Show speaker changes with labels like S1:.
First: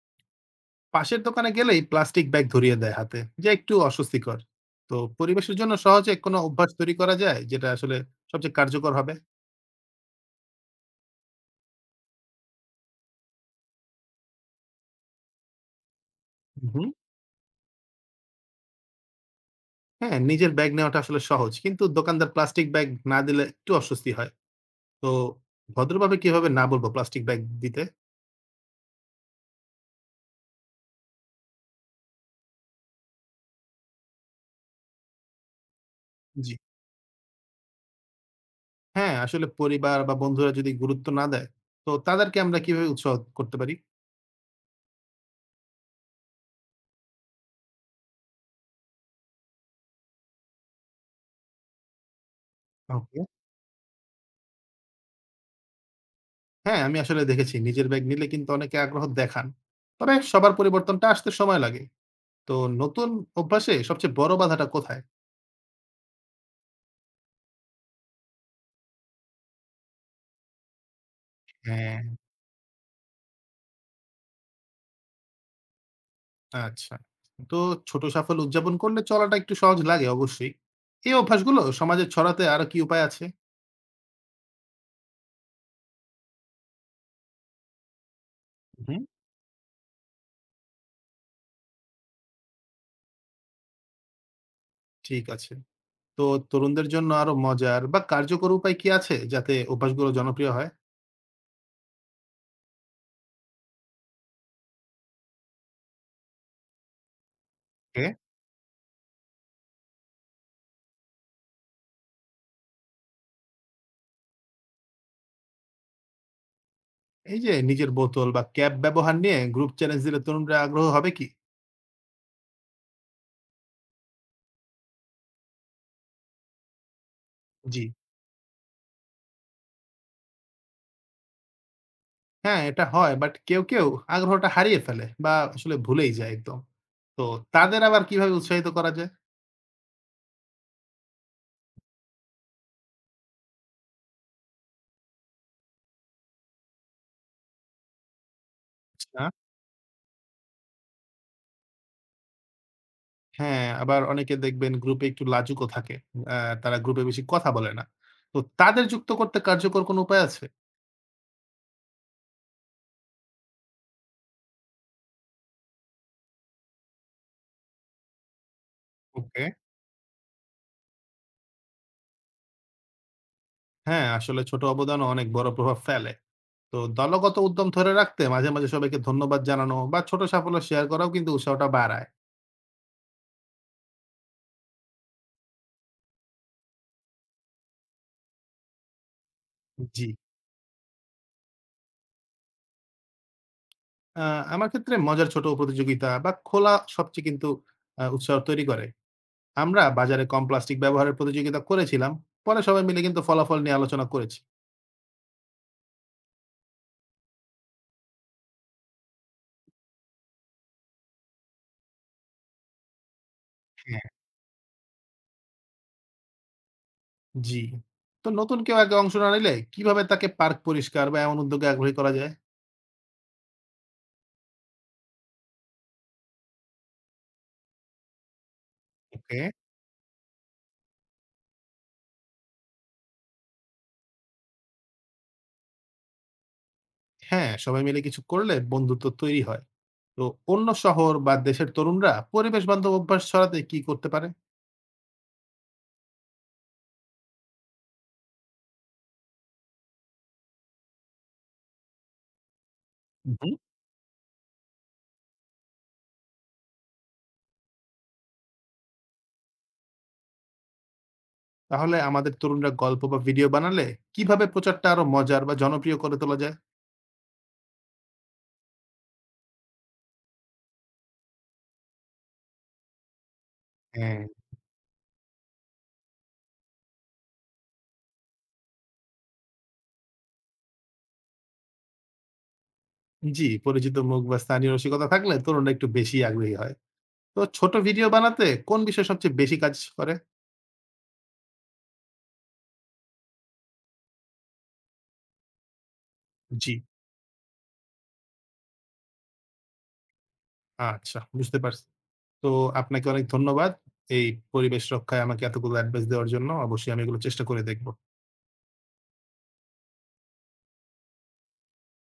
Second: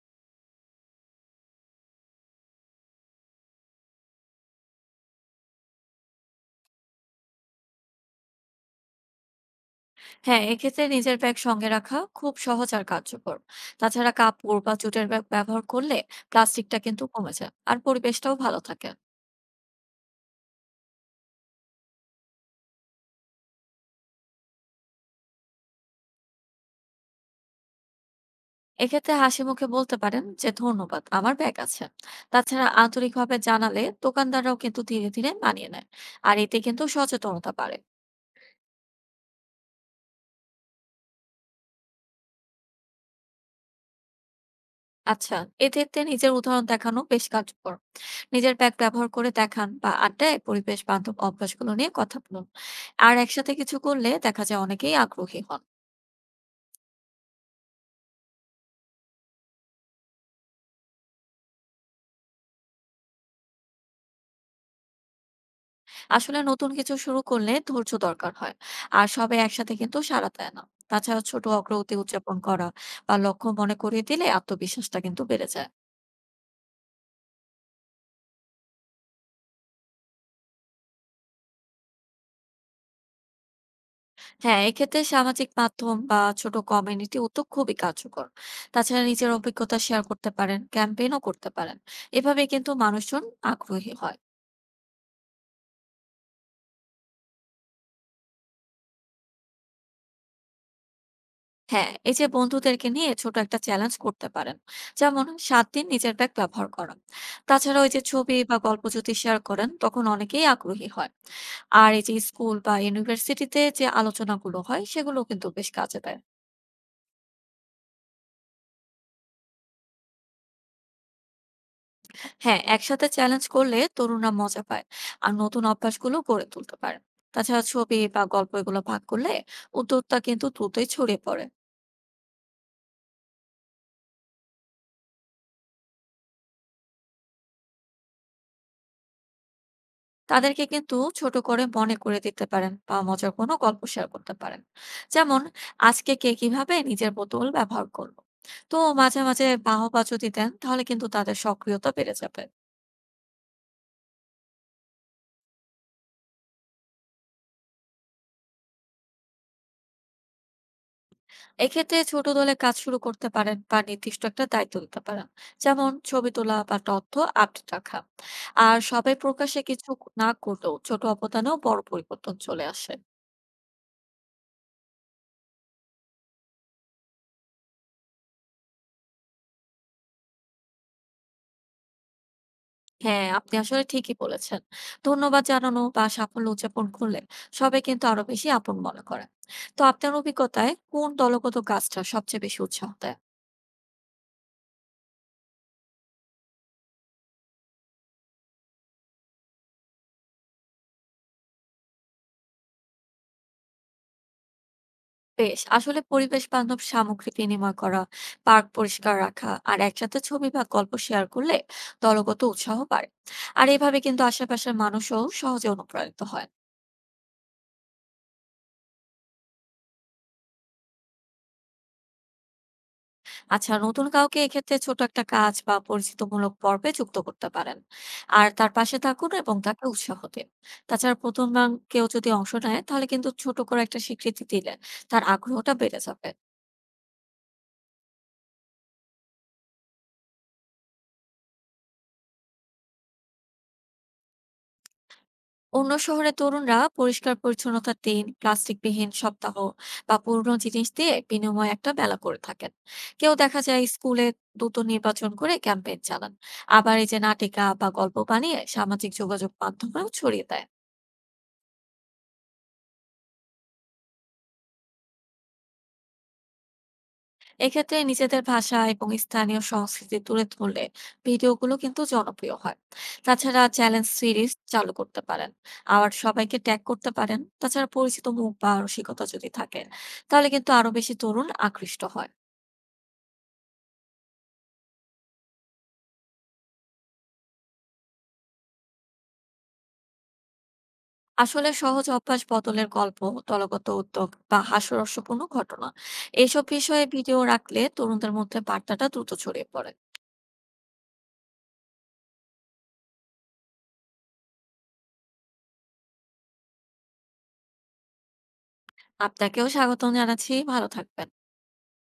S1: পাশের দোকানে গেলেই প্লাস্টিক ব্যাগ ধরিয়ে দেয় হাতে, যা একটু অস্বস্তিকর। তো পরিবেশের জন্য সহজে কোনো অভ্যাস তৈরি করা যায় যেটা আসলে সবচেয়ে কার্যকর হবে?
S2: হ্যাঁ, এক্ষেত্রে নিজের ব্যাগ সঙ্গে রাখা খুব সহজ আর কার্যকর। তাছাড়া কাপড় বা জুটের ব্যাগ ব্যবহার করলে প্লাস্টিকটা
S1: হুম।
S2: কিন্তু কমে যায়, আর পরিবেশটাও ভালো থাকে।
S1: হ্যাঁ, নিজের ব্যাগ নেওয়াটা আসলে সহজ। কিন্তু দোকানদার প্লাস্টিক ব্যাগ না দিলে একটু অস্বস্তি হয়। তো ভদ্রভাবে কিভাবে না বলবো প্লাস্টিক ব্যাগ দিতে?
S2: এক্ষেত্রে হাসি মুখে বলতে পারেন যে, "ধন্যবাদ, আমার ব্যাগ আছে।" তাছাড়া আন্তরিকভাবে জানালে দোকানদাররাও কিন্তু ধীরে ধীরে মানিয়ে নেয়। আর
S1: জি।
S2: এতে কিন্তু সচেতনতা বাড়ে।
S1: হ্যাঁ, আসলে পরিবার বা বন্ধুরা যদি গুরুত্ব না দেয়, তো তাদেরকে আমরা কিভাবে উৎসাহ করতে পারি?
S2: আচ্ছা, এক্ষেত্রে নিজের উদাহরণ দেখানো বেশ কার্যকর। নিজের ব্যাগ ব্যবহার করে দেখান বা আড্ডায় পরিবেশ বান্ধব অভ্যাসগুলো নিয়ে কথা বলুন। আর
S1: ওকে।
S2: একসাথে কিছু করলে দেখা যায় অনেকেই আগ্রহী হন।
S1: হ্যাঁ, আমি আসলে দেখেছি নিজের ব্যাগ নিলে কিন্তু অনেকে আগ্রহ দেখান। তবে সবার পরিবর্তনটা আসতে সময় লাগে। তো নতুন অভ্যাসে সবচেয়ে বড় বাধাটা কোথায়?
S2: আসলে নতুন কিছু শুরু করলে ধৈর্য দরকার হয়, আর সবাই একসাথে কিন্তু সাড়া দেয় না। তাছাড়া ছোট অগ্রগতি
S1: হ্যাঁ,
S2: উদযাপন করা বা লক্ষ্য মনে করিয়ে দিলে আত্মবিশ্বাসটা কিন্তু বেড়ে যায়।
S1: আচ্ছা। তো ছোট সাফল্য উদযাপন করলে চলাটা একটু সহজ লাগে অবশ্যই। এই অভ্যাসগুলো সমাজে ছড়াতে আরো কি উপায় আছে?
S2: হ্যাঁ, এক্ষেত্রে সামাজিক মাধ্যম বা ছোট কমিউনিটি উদ্যোগ খুবই কার্যকর।
S1: হুম।
S2: তাছাড়া নিজের অভিজ্ঞতা শেয়ার করতে পারেন, ক্যাম্পেইনও করতে পারেন। এভাবে কিন্তু মানুষজন আগ্রহী হয়।
S1: ঠিক আছে। তো তরুণদের জন্য আরো মজার বা কার্যকর উপায় কি আছে যাতে অভ্যাসগুলো জনপ্রিয় হয়?
S2: হ্যাঁ, এই যে বন্ধুদেরকে নিয়ে ছোট একটা চ্যালেঞ্জ করতে পারেন, যেমন 7 দিন নিজের ব্যাগ ব্যবহার করা। তাছাড়া ওই যে
S1: ওকে।
S2: ছবি বা গল্প যদি শেয়ার করেন তখন অনেকেই আগ্রহী হয়। আর এই যে স্কুল বা ইউনিভার্সিটিতে যে আলোচনাগুলো হয় সেগুলো কিন্তু বেশ কাজে দেয়।
S1: এই যে নিজের বোতল বা ক্যাপ ব্যবহার নিয়ে গ্রুপ চ্যালেঞ্জ দিলে তরুণরা আগ্রহ হবে কি?
S2: হ্যাঁ, একসাথে চ্যালেঞ্জ করলে তরুণরা মজা পায় আর নতুন অভ্যাসগুলো গড়ে তুলতে পারে। তাছাড়া
S1: জি।
S2: ছবি বা গল্প এগুলো ভাগ করলে উদ্যোক্তা কিন্তু দ্রুতই ছড়িয়ে পড়ে।
S1: হ্যাঁ, এটা হয় বাট কেউ আগ্রহটা হারিয়ে ফেলে বা আসলে ভুলেই যায় একদম। তো তাদের আবার কিভাবে উৎসাহিত করা যায়?
S2: তাদেরকে কিন্তু ছোট করে মনে করে দিতে পারেন বা মজার কোনো গল্প শেয়ার করতে পারেন। যেমন আজকে কে কিভাবে নিজের বোতল ব্যবহার করলো। তো মাঝে
S1: আচ্ছা।
S2: মাঝে বাহবা যদি দেন তাহলে কিন্তু তাদের সক্রিয়তা বেড়ে যাবে।
S1: হ্যাঁ, আবার অনেকে দেখবেন গ্রুপে একটু লাজুকও থাকে। আ তারা গ্রুপে বেশি কথা বলে না। তো তাদের যুক্ত করতে কার্যকর কোনো উপায় আছে?
S2: এক্ষেত্রে ছোট দলে কাজ শুরু করতে পারেন বা নির্দিষ্ট একটা দায়িত্ব দিতে পারেন, যেমন ছবি তোলা বা তথ্য আপডেট রাখা। আর সবাই
S1: ওকে।
S2: প্রকাশে কিছু না করলেও ছোট অবদানেও বড় পরিবর্তন চলে আসে।
S1: হ্যাঁ, আসলে ছোট অবদানও অনেক বড় প্রভাব ফেলে। তো দলগত উদ্যম ধরে রাখতে মাঝে মাঝে সবাইকে ধন্যবাদ জানানো বা ছোট সাফল্য শেয়ার করাও কিন্তু উৎসাহটা বাড়ায়।
S2: হ্যাঁ, আপনি আসলে ঠিকই বলেছেন। ধন্যবাদ জানানো বা সাফল্য উদযাপন করলে সবাই কিন্তু আরো বেশি আপন মনে করে। তো
S1: জি।
S2: আপনার অভিজ্ঞতায় কোন দলগত কাজটা সবচেয়ে বেশি উৎসাহ দেয়?
S1: আ আমার ক্ষেত্রে মজার ছোট প্রতিযোগিতা বা খোলা সবচেয়ে কিন্তু উৎসাহ তৈরি করে। আমরা বাজারে কম প্লাস্টিক ব্যবহারের প্রতিযোগিতা করেছিলাম। পরে সবাই মিলে কিন্তু ফলাফল নিয়ে আলোচনা করেছি।
S2: বেশ, আসলে পরিবেশ বান্ধব সামগ্রী বিনিময় করা, পার্ক পরিষ্কার রাখা আর একসাথে ছবি বা গল্প শেয়ার করলে দলগত উৎসাহ বাড়ে। আর এভাবে কিন্তু আশেপাশের মানুষও সহজে অনুপ্রাণিত হয়।
S1: জি। তো নতুন কেউ আগে অংশ না নিলে কিভাবে তাকে পার্ক পরিষ্কার বা এমন উদ্যোগে আগ্রহী করা যায়?
S2: আচ্ছা, নতুন কাউকে এক্ষেত্রে ছোট একটা কাজ বা পরিচিতিমূলক পর্বে যুক্ত করতে পারেন। আর তার পাশে থাকুন
S1: ওকে।
S2: এবং তাকে উৎসাহ দিন। তাছাড়া প্রথমবার কেউ যদি অংশ নেয় তাহলে কিন্তু ছোট করে একটা স্বীকৃতি দিলে তার আগ্রহটা বেড়ে যাবে।
S1: হ্যাঁ, সবাই মিলে কিছু করলে বন্ধুত্ব তৈরি হয়। তো অন্য শহর বা দেশের তরুণরা পরিবেশ বান্ধব অভ্যাস ছড়াতে কি করতে পারে?
S2: অন্য শহরে তরুণরা পরিষ্কার পরিচ্ছন্নতার দিন, প্লাস্টিকবিহীন সপ্তাহ বা পুরনো জিনিস দিয়ে বিনিময়ে একটা মেলা করে থাকেন। কেউ
S1: হুম।
S2: দেখা যায় স্কুলে দ্রুত নির্বাচন করে ক্যাম্পেইন চালান। আবার এই যে নাটিকা বা গল্প বানিয়ে সামাজিক যোগাযোগ মাধ্যমেও ছড়িয়ে দেয়।
S1: তাহলে আমাদের তরুণরা গল্প বা ভিডিও বানালে কিভাবে প্রচারটা আরো মজার বা জনপ্রিয় করে তোলা যায়?
S2: এক্ষেত্রে নিজেদের ভাষা এবং স্থানীয় সংস্কৃতি তুলে ধরলে ভিডিওগুলো কিন্তু জনপ্রিয় হয়। তাছাড়া চ্যালেঞ্জ
S1: হ্যাঁ।
S2: সিরিজ চালু করতে পারেন, আবার সবাইকে ট্যাগ করতে পারেন। তাছাড়া পরিচিত মুখ বা রসিকতা যদি থাকে তাহলে কিন্তু আরো বেশি তরুণ আকৃষ্ট হয়।
S1: জি, পরিচিত মুখ বা স্থানীয় রসিকতা থাকলে তরুণরা একটু বেশি আগ্রহী হয়। তো ছোট ভিডিও বানাতে কোন বিষয় সবচেয়ে বেশি কাজ করে?
S2: আসলে সহজ অভ্যাস বদলের গল্প, দলগত উদ্যোগ বা হাস্যরসপূর্ণ ঘটনা, এইসব
S1: জি,
S2: বিষয়ে ভিডিও রাখলে তরুণদের মধ্যে বার্তাটা দ্রুত ছড়িয়ে পড়ে।
S1: আচ্ছা বুঝতে পারছি। তো আপনাকে অনেক ধন্যবাদ। এই পরিবেশ রক্ষায় আমাকে এতগুলো এডভাইস দেওয়ার জন্য। অবশ্যই আমি এগুলো চেষ্টা করে দেখব।
S2: আপনাকেও স্বাগতম জানাচ্ছি, ভালো থাকবেন।